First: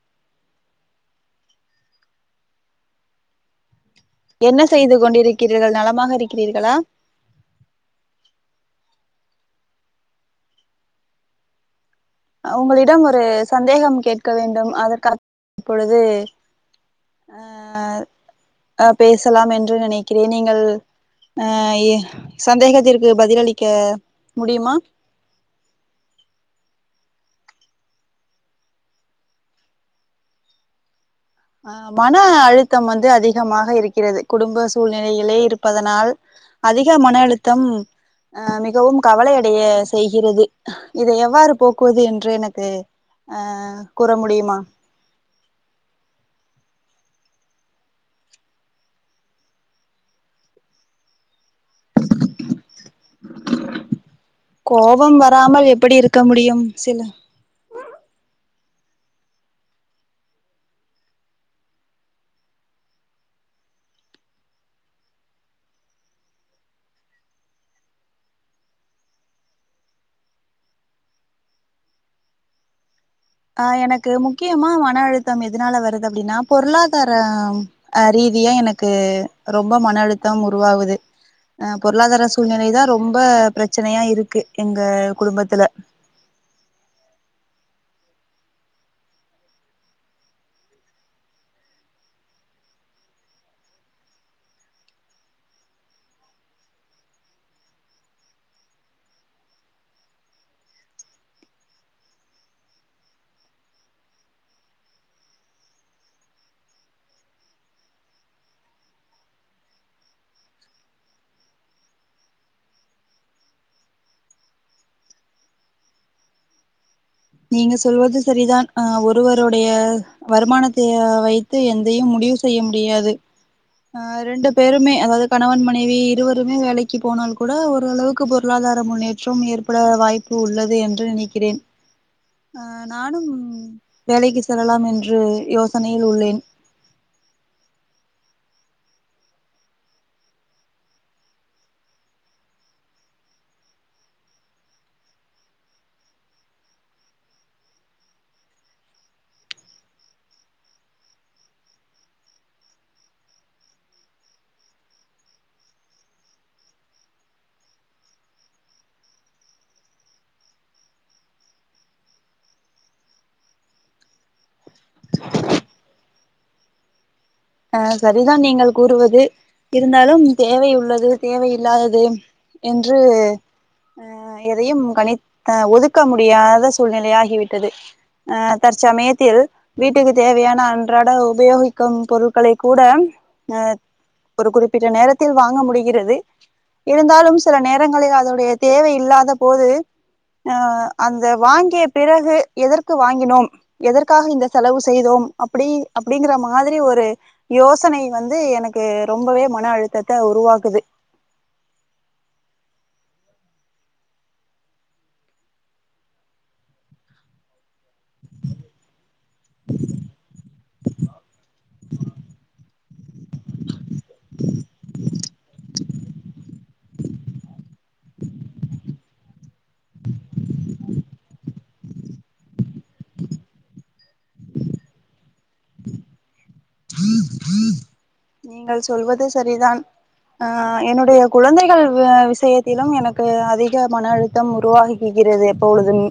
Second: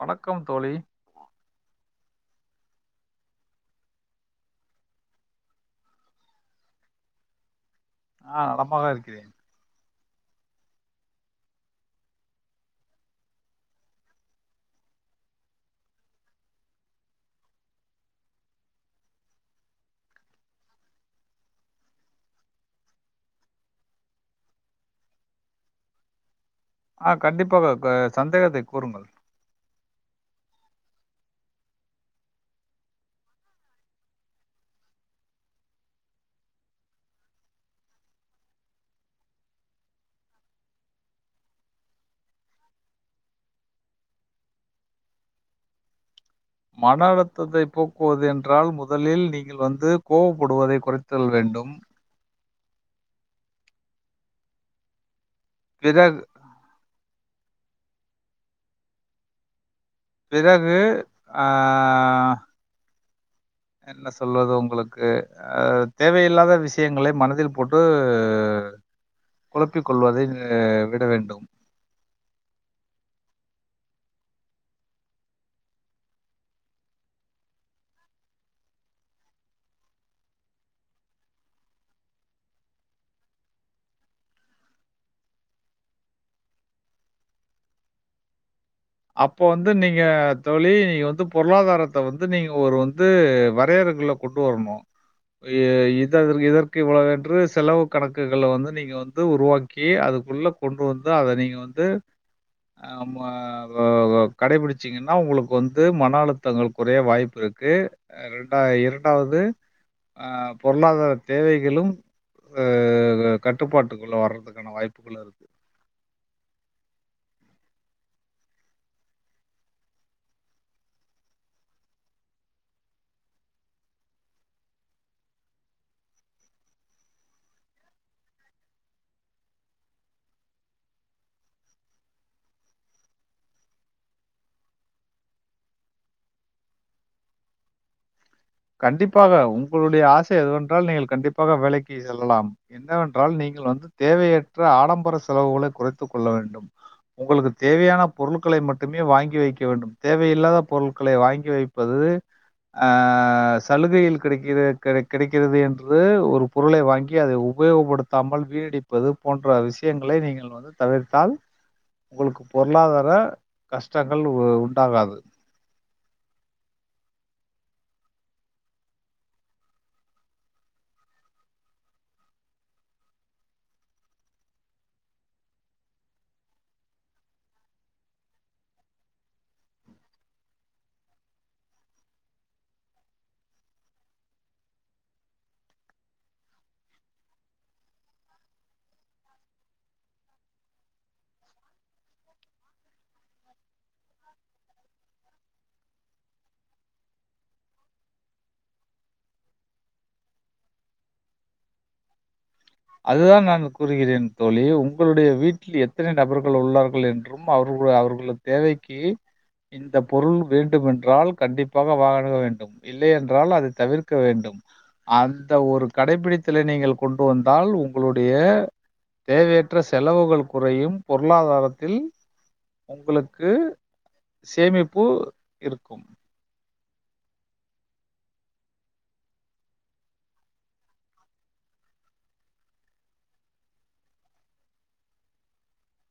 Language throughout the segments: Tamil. வணக்கம் தோழி என்ன செய்து கொண்டிருக்கிறீர்கள் நலமாக இருக்கிறீர்களா ஆ நலமாக இருக்கிறேன் ஆ உங்களிடம் ஒரு சந்தேகம் கேட்க வேண்டும் அதற்கா பொழுது ஆ ஆ பேசலாம் என்று நினைக்கிறேன் நீங்கள் அ எ சந்தேகத்திற்கு பதிலளிக்க முடியுமா ஆ கண்டிப்பாக க சந்தேகத்தை கூறுங்கள் அ மன அழுத்தம் வந்து அதிகமாக இருக்கிறது குடும்ப சூழ்நிலையிலே இருப்பதனால் அதிக மன அழுத்தம் அ மிகவும் கவலை அடைய செய்கிறது இதை எவ்வாறு போக்குவது என்று எனக்கு அ கூற முடியுமா மன அழு்த்தத்தைப் போக்குவது என்றால் முதலில் நீங்கள் வந்து கோவப்படுவதைக் குறைத்தல் வேண்டும் கோவம் வ ராமல் எப்படி பிறகு இருக்க முடியும் சில பிறகு ஆ என்ன சொல்வது உங்களுக்கு அ தேவையில்லாத விஷயங்களை மனதில் போட்டு குழப்பிக் கொள்வதை ஆ விட வேண்டும் ஆ எனக்கு முக்கியமா மன அழுத்தம் எதனால வருது அப்டினா பொருளாதார அ ரீதியா எனக்கு ரொம்ப மன அழுத்தம் உருவாவுது அ பொருளாதார சூழ்நிலைதா ரொம்ப ப்ரச்னையாருக்கு எங்க குடும்பத்துல அப்ப வந்து நீங்க தோழி நீங்க வந்து பொருளாதாரத்த வந்து நீங்க ஒரு வந்து வரையறுக்குள்ள கொண்டு வரணு இ இதற் இதற்கு இவ்ளோ என்று செலவு கணக்குகள வந்து நீங்க வந்து உருவாக்கி அதுக்குள்ள கொண்டு வந்து அத நீங்க வந்து ஆமா வ வ கடைபிடிச்சிங்னா உங்களுக்கு வந்து மன அழுத்தங்கள் குறைய வாய்ப்பு இருக்கு ரெண்டா இரண்டாவது அ பொருளாதார தேவைகளும் அ கட்டுப்பாட்டுக்குள்ள வர்றதுக்கான வாய்ப்புகளு இருக் நீங்க சொல்வது சரிதான் அ ஒருவருடைய வருமானத்தைய வைத்து எந்தையும் முடிவு செய்ய முடியாது அ ரெண்டு பேருமே அதாவது கணவன் மனைவி இருவருமே வேலைக்கு போனால் கூட ஓரளவுக்கு பொருளாதார முன்னேற்றம் ஏற்பட வாய்ப்பு உள்ளது என்று நினைக்கிறேன் அ நானும் வேலைக்கு செல்லலாம் என்று யோசனையில் உள்ளேன் கண்டிப்பாக உங்களுடைய ஆசை அதுவென்றால் நீங்கள் கண்டிப்பாக வேலைக்கு செல்லலாம் என்னவென்றால் நீங்கள் வந்து தேவையற்ற ஆடம்பர செலவுகளை குறைத்துக் கொள்ள வேண்டும் உங்களுக்கு தேவையான பொருள்களை மட்டுமே வாங்கி வைக்க வேண்டும் தேவையில்லாத பொருட்களை வாங்கி வைப்பது அ அ சலுகையில் கிடைக்கிற கட கிடைக்கிறது என்று ஒரு பொருளை வாங்கி அதை உபயோகப்படுத்தாமல் வீணடிப்பது போன்ற விஷயங்களை நீங்கள் வந்து தவிர்த்தால் உங்களுக்கு பொருளாதார கஷ்டங்கள் உ உண்டாகாது அ சரிதான் நீங்கள் கூறுவது இருந்தாலும் தேவை உள்ளது தேவையில்லாதது என்று அ எதையும் கணித் அ ஒதுக்க முடியாத சூழ்நிலை ஆகிவிட்டது அ தற்சமயத்தில் வீட்டுக்கு தேவையான அன்றாட உபயோகிக்கும் பொரு ட்களை கூட அ ஒரு குறிப்பிட்ட நேரத்தில் வாங்க முடிகிறது இருந்தாலும் சில நேரங்களில் அதோடைய தேவை இல்லாத போது அ அந்த வாங்கிய பிறகு எதற்கு வாங்கினோம் எதற்காக இந்த செலவு செய்தோம் அப்டி அப்டிங்கிற மாதிரி ஒரு யோசனை வந்து எனக்கு ரொம்பவே மன அழுத்தத்த உருவாக்குது அதுதான் நான் கூறுகிறேன் தோழி உங்களுடைய வீட்டில் எத்தனை நபர்கள் உள்ளார்கள் என்றும் அவர்குளு அவர்களு தேவைக்கு இந்த பொருள் வேண்டுமென்றால் கண்டிப்பாக வாகனக வேண்டும் இல்லையன்றால் அதை தவிர்க்க வேண்டும் அந்த ஒரு கடைபிடித்தலை நீங்கள் கொண்டு வந் தால் உங்களுடைய தேவையற் ற்ற செலவுகள் குறையும் பொருளாதாரத்தில் உங்களுக்கு சேமிப்பு இருக்கும் நீங்கள் சொல்வது சரிதான் ஆ என்னுடைய குழந்தைகள் வ விஷயத்திலும் எனக்கு அதிக மன அழுத்தம் உருவாகுகிறது எப்பொழுதும்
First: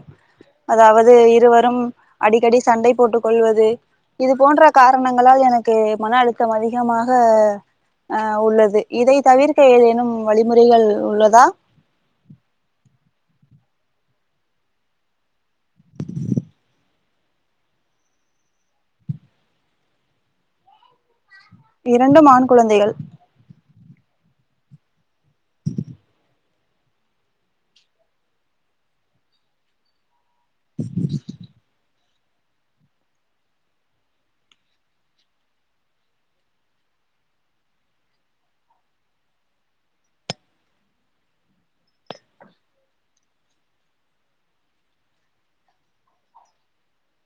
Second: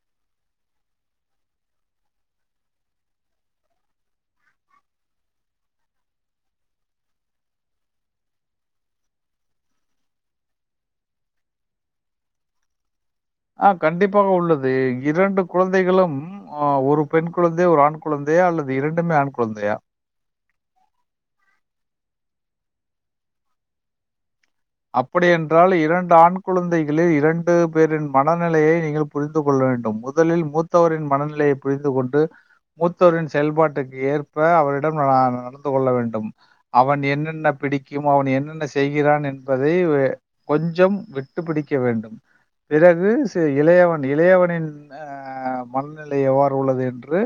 அதாவது இருவரும் அடிக்கடி சண்டை போட்டுக் கொள்வது இது போன்ற காரணங்களால் எனக் கு மன அழுத்தம் அதிகமாக ஆ உள்ளது இதை தவிர்க்க ஏதேனும் வழிமுறைகள் உள்ளதா ஆ கண்டிப்பாக உள்ளது இரண்டு குழந்தைகளும் ஆ ஒரு பெண் குழந்தை ஒரு ஆண் குழந்தையா அல்லது இரண்டுமே ஆண் குழந்தையா இரண்டும் ஆண் குழந்தைகள் அப்படியென்றால் இரண்டு ஆண் குழந்தைகளே இரண்டு பேரின் மனநிலையை நீங்கள் புரிந்து கொள்ள வேண்டும் முத் தலில் மூத்தவரின் மனநிலையை புரிந்து கொண் டு மூத்தோரின் செயல்பாட்டுக்கு ஏற்ப அவரிடம் ந நடந்து கொள்ள வேண்டும் அவன் என்னென்ன பிடிக்கும் அவன் என்னென்ன செய்கிறான் என் பதை கொஞ்சம் விட்டு பிடிக்க வேண்டும் பிறகு ச இளையவன் இளையவனின் ஆ மனநிலை எவ்வாறு உள்ளது என்று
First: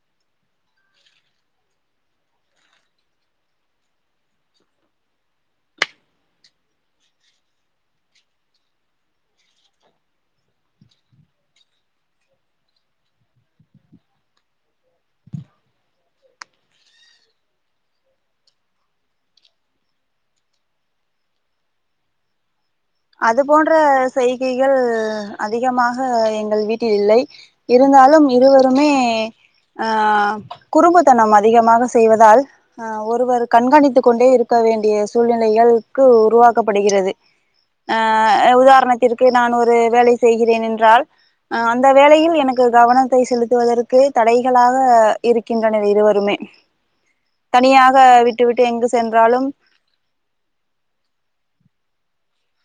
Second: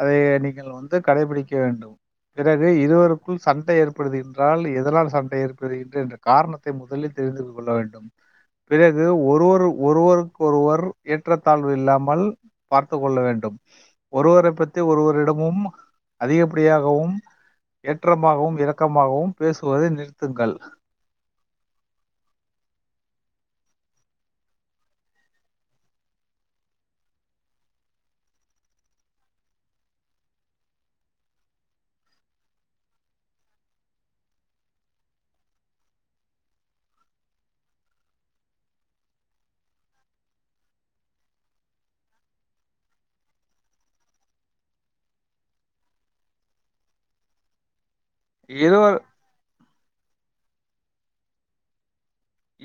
அதை நீங்கள் வந்து கடைபிடிக்க வேண்டும் பிறகு இருவருக்குள் சண்டை ஏற்படுது என்றால் எதனால் சண்டை ஏற்படுது என்ற காரணத்தை முதலில் தெரிந்து கொள்ள வேண்டும் பிறகு ஒருவரு ஒருவருக்கொருவர் ஏற்றத்தாழ்வு இல்லாமல் பார்த்து கொள்ள வேண்டும் ஒருவரை பத்தி ஒருவரிடமும் அதிகப்படியாகவும் ஏற்றமாகவும் இறக்கமாகவும் பேசுவதை நிறுத்துங்கள் அது போன்ற செய்கைகள் அதிகமாக எங்கள் வீட்டில் இல்லை இருந்தாலும் இருவருமே ஆ குறும்புத்தனம் அதிகமாக செய்வதால் ஆ ஒருவர் கண்காணித்து கொண்டே இருக்க வேண்டிய சூழ்நிலைகள்கு உருவாக்கப்படுகிறது ஆ உதாரணத்திற்கு நான் ஒரு வேலை செய்கிறேன் என்றால் ஆ அந்த வேலையில் எனக்கு கவனத்தை செலுத்துவதற்கு தடைகளாக இருக்கின்றனர் இருவருமே தனியாக் க விட்டு விட்டு எங்கு இருவர் சென்றாலும்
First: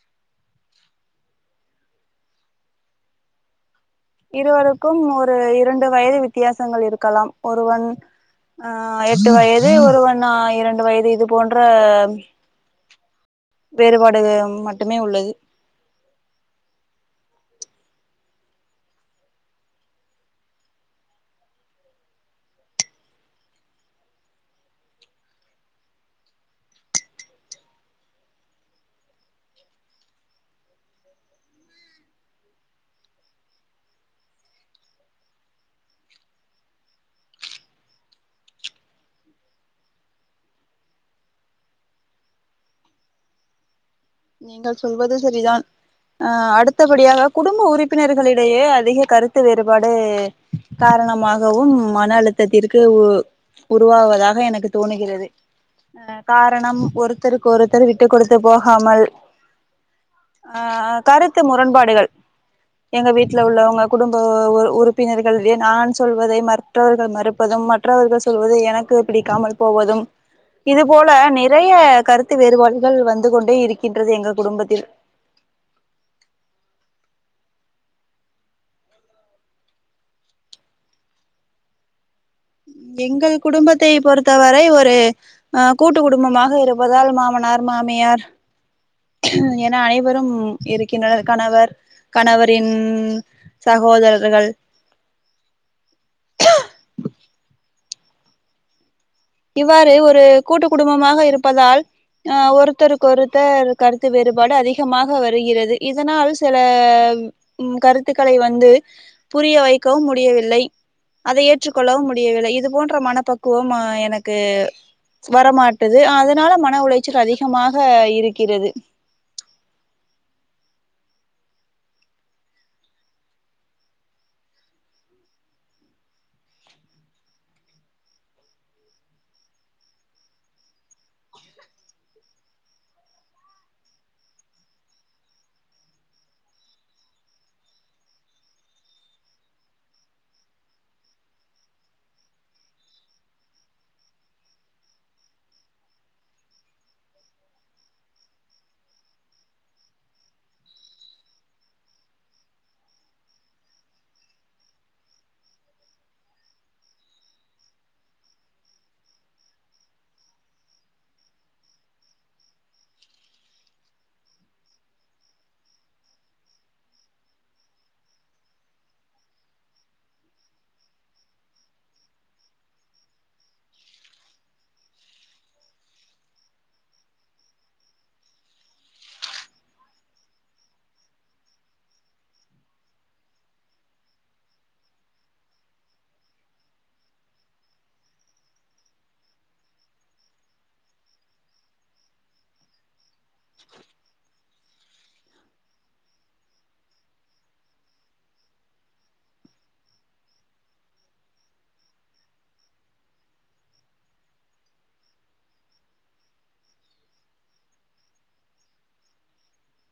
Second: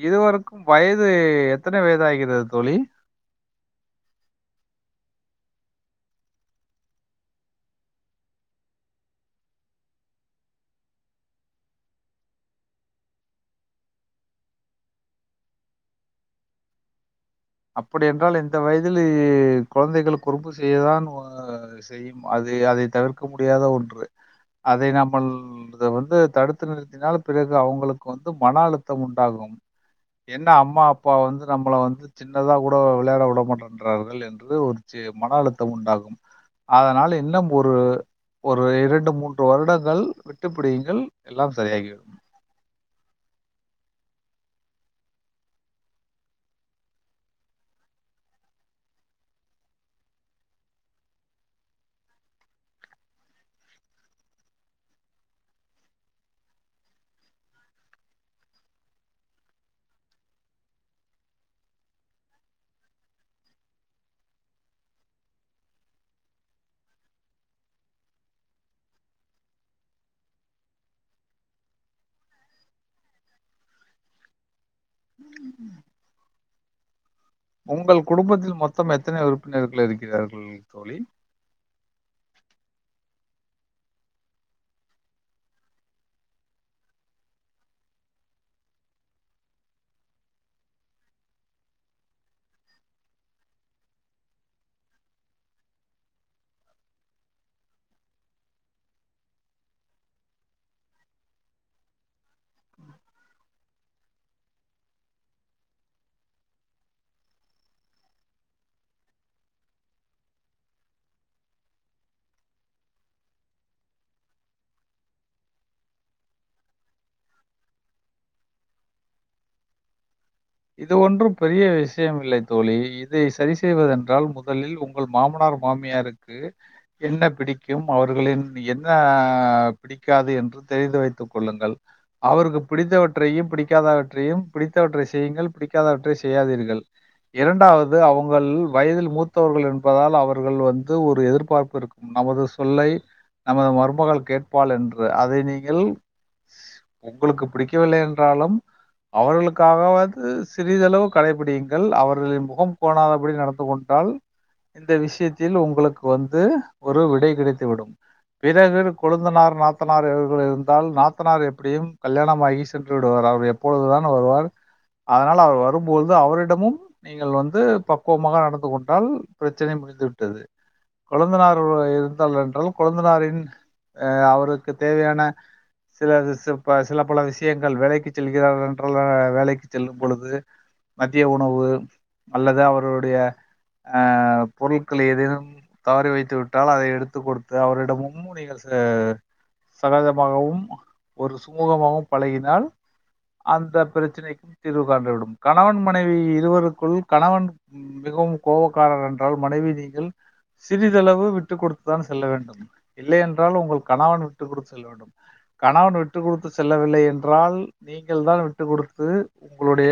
இருதுவரைக்கும் வயது எத்தனை வயது ஆகிறது தோழி இருவருக்கும் ஒரு இரண்டு வயது வித்தியாசங்கள் இருக்கலாம் ஒருவன் அஹ் எட்டு வயது ஒருவன் இரண்டு வயது இது போன்ற வேறுபாடு மட்டுமே உள்ளது அப்படி என்றால் இந்த வயதில் கொழந்தைகள் குறும்பு செய்யதான் செய்யும் அது அதை தவிர்க்க முடியாத ஒன்று அதை நம்ம இத வந்து தடுத்து நிறுத்தினால் பிறகு அவங்களுக்கு வந்து மன அழுத்தம் உண்டாகும் என்னா அம்மா அப்பா வந்து நம்மளை வந்து சின்னதா கூட விளையாட விடமாட்டன்றார்கள் என்று ஒரு சி மன அழுத்தம் உண்டாகும் அதனால் இன்னும் ஒரு ஒரு இரண்டு மூன்று வருடங்கள் விட்டுப்பிடியுங்கள் எல்லாம் சரியாகிவிடும் நீங்கள் சொல்வது செரிதான் அஹ் அடுத்தபடியாக குடும்ப உறுப்பினர்களிடையே அதிக கருத்து வேறுபாடு காரணமாகவும் மன அழுத்தத்திற்கு உருவாகதாக எனக்கு தோணுகிறது அஹ் காரணம் ஒருத்தருக்கு ஒருத்தர் விட்டுக் கொடுத்து போகாமல் ஆஹ் கருத்து முரண்பாடுகள் எங்க வீட்டுல உள்ளவங்க குடும்ப உறுப்பினர்கள் நான் சொல்வதை மற்றவர்கள் மறுப்பதும் மற்றவர்கள் சொல்வது எனக்கு பிடிக்காமல் போவதும் இது போல நிறைய கருத்து வேறுபாடுகள் வந்து கொண்டே இருக்கி இருக்கின்றது எங்க குடும்பத்தில் உங்கள் குடும்பத்தில் மொத்தம் எத்தனை உறுப்பினர்கள் இருக்கிறார்கள் தோழி எங்கள் குடும்பத்தை பொறுத்தவரை ஒரு அஹ் கூட்டு குடும்பமாக இருப்பதால் மாமனார் மாமியார் என அனைவரும் இருக்கின்றனர் கணவர் கணவரின் சகோதரர்கள் இவ்வாறு ஒரு கூட்டு குடும்பமாக இருப்பதால் அஹ் ஒருத்தருக் கொருத்தர் கருத்து வேறுபாடு அதிகமாக வருகிறது இதனால் சில கருத்துக்களை வந்து புரிய வைக்கவும் முடியவில்லை அதை ஏற்றுக்கொள்ளவும் முடியவில்லை இது போன்ற மனப்பக்குவம் எனக்கு வரமாட்டுது அதனால மன உளைச்சல் அதிகமாக இருக்கிறது இது ஒன்றும் பெரிய விஷயம் இல்லை தோழி இதை செரி செய்வதென்றால் முதலில் உங்கள் மாமனார் மாமியாருக்கு என்ன பிடிக்கும் அவர்களின் என்ன பிடிக்காது என்று தெரிந்து வைத்துக் கொள்ளுங்கள் அவருக்கு பிடித்தவற்றையும் பிடிக்காதவற்றையும் பிடித்தவற்றை செய்யுங்கள் பிடிக்காதவற்றை செய்யாதீர்கள் இரண்டாவது அவங்கள் வயதில் மூத்தவர்கள் என்பதால் அவர்கள் வந்து ஒரு எதிர்பார்ப்பு இருக்கும் நமது சொல்லை நமது மருமகள் கேட்பால் என்று அதை நீங்கள் உங்களுக்கு பிடிக்கவில்லை என்றாலும் அவர்களுக்காக சிறிதளவு கடைபிடியுங்கள் அவர்களின் முகம் கோணாதபடி நடந்து கொண்டால் இந்த விஷயத்தில் உங்களுக்கு வந்து ஒரு விடை கிடைத்துவிடும் பிறகு கொழுந்தனார் நாத்தனார் இவர்கள் இருந்தால் நாத்தனார் எப்படியும் கல்யாணமாகி சென்று விடுவார் அவர் எப்பொழுதுதான் வருவார் அதனால் அவர் வரும்போது அவரிடமும் நீங்கள் வந்து பக்குவமாக நடந்து கொண்டால் பிரச்சனை முடிந்து விட்டது குழந்தனார் இருந்தால் என்றால் குழந்தனாரின் அஹ் அவருக்கு தேவையான சில ச சில பல விஷயங்கள் வேலைக்கு செல்கிறார் என்றால் வேலைக்கு செல்லும் பொழுது மத்திய உணவு அல்லது அவருடைய அஹ் பொருட்களை எதேனும் தவறி வைத்து விட்டால் அதை எடுத்து கொடுத்து அவரிடமும் நீங்கள் சகஜமாகவும் ஒரு சுமூகமாகவும் பழகினால் அந்த பிரச்சனைக் தீர்வு காண்டுவிடும் கணவன் மனைவி இருவருக்குள் கணவன் மிகவும் கோபக்காரர் என்றால் மனைவி நீங்கள் சிறிதளவு விட்டுக் கொடுத்துதான் செல்ல வேண்டும் இல்லை என்றால் உங்கள் கணவன் விட்டுக் கொடுத்து செல்ல வேண்டும் கணவன் விட்டு கொடுத்து செல்லவில்லை என்றால் நீங்கள் தான் விட்டுக் கொடுத்து உங்களுடைய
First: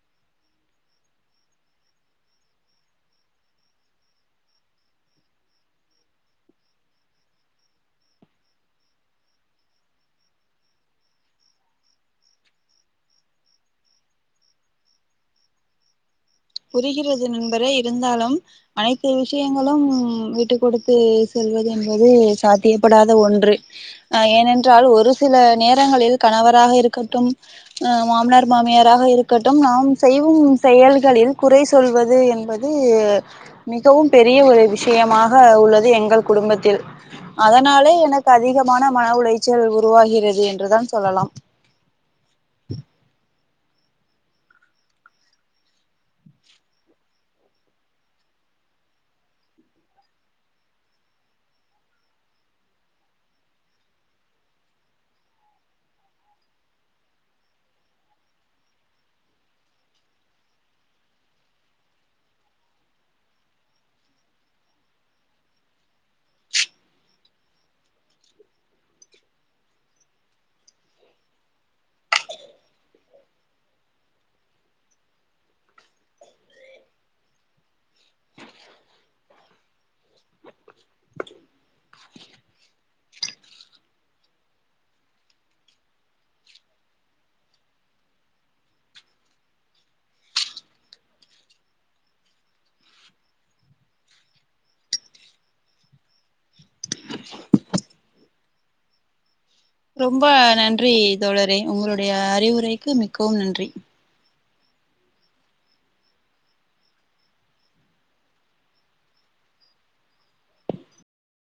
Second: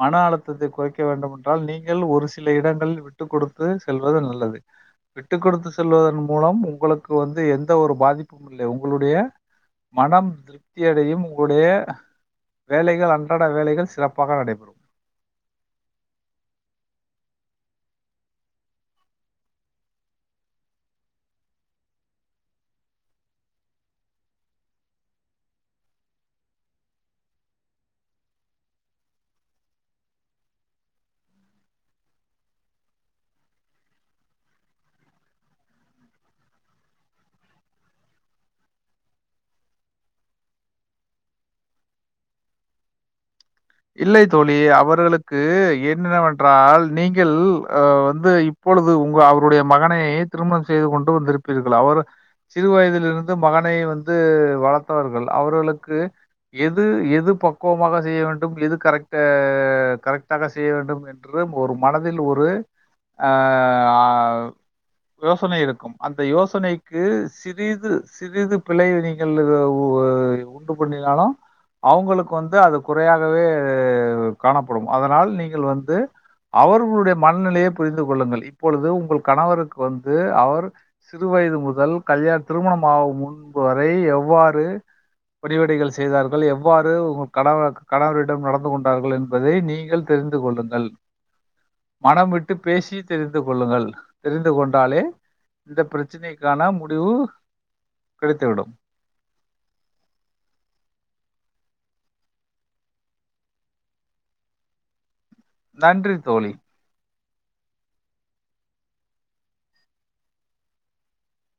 மன அழுத்தத்தை குறைக்க வேண்டுமென்றால் நீங்கள் ஒரு சில இடங்களில் விட்டு கொடுத்து செல்வது நல்லது விட்டுக்கொடுத்து செல்வதன் மூலம் உங்களுக்கு வந்து எந்த ஒரு பாதிப்பும் இல்லை உங்களுடைய மனம் திருப்தியடையும் உங்களுடைய வேலைகள் அன் நடட வேலைகள் சிறப்பாக நடைபெறும் புரிகிறது நண்பரே இருந்தாலும் அனைத்து விஷயங்களும் விட்டு கொடுத்து செல்வது என்பது சாத்தியப்படாத ஒன்று ஹ ஏனென்றால் ஒரு சில நேரங்களில் கணவராக இருக்கட்டும் அஹ் மாமனார் மாமியாராக இருக்கட்டும் நாம் செய்வும் செயல்களில் குறை சொல்வது என்பது மிகவும் பெரிய ஒரு விஷயமாக உள்ளது எங்கள் குடும்பத்தில் அதனாலே எனக்கு அதிகமான மன உளைச்சல் உருவாகிறது என்றுதான் சொல்லலாம் இல்லை தோழி அவர்களுக்கு என்னென்னவென்றால் நீங்கள் அஹ் வந்து இப்பொழுது உங்க அவருடைய மகனை திருமணம் செய்து கொண்டு வந்திருப்பீர்கள் அவர் சிறு வயதிலிருந்து மகனை வந்து வளர்த்தவர்கள் அவர்களுக்கு எது எது பக்குவமாக செய்ய வேண்டும் கரெக்டாக செய்ய வேண்டும் என்று ஒரு மனதில் ஒரு யோசனை இருக்கும் அந்த யோசனைக்கு சிறிது சிறிது பிழை நீங்கள் உண்டு பண்ணினாலும் அவங்களுக்கு வந்து அது குறையாக காணப்படும் அதனால் நீங்கள் வந்து அவர்களுடைய மனநிலையை புரிந்து கொள்ளுங்கள் இப்பொழுது உங்கள் கணவருக்கு வந்து அவர் சிறு வயது முதல் கல்யாண திருமணம்மாகும் முன்பு வரை எவ்வாறு படிவடைகள் செய்தார்கள் எவ்வாறு உங்கள் கணவ கணவரிடம் நடந்து கொண்டார்கள் என்பதை நீங்கள் தெரிந்து கொள்ளுங்கள் மனம் விட்டு பேசி தெரிந்து கொள்ளுங்கள் தெரிந்து கொண்டாலே இந்த பிரச்சனைக்கான முடிவு கிடைத்துவிடும் ரொம்ப நன்றி தோழரே உங்களுடைய அறிவுரைக்கு மிக்கவும் நன்றி நன்றி தோழி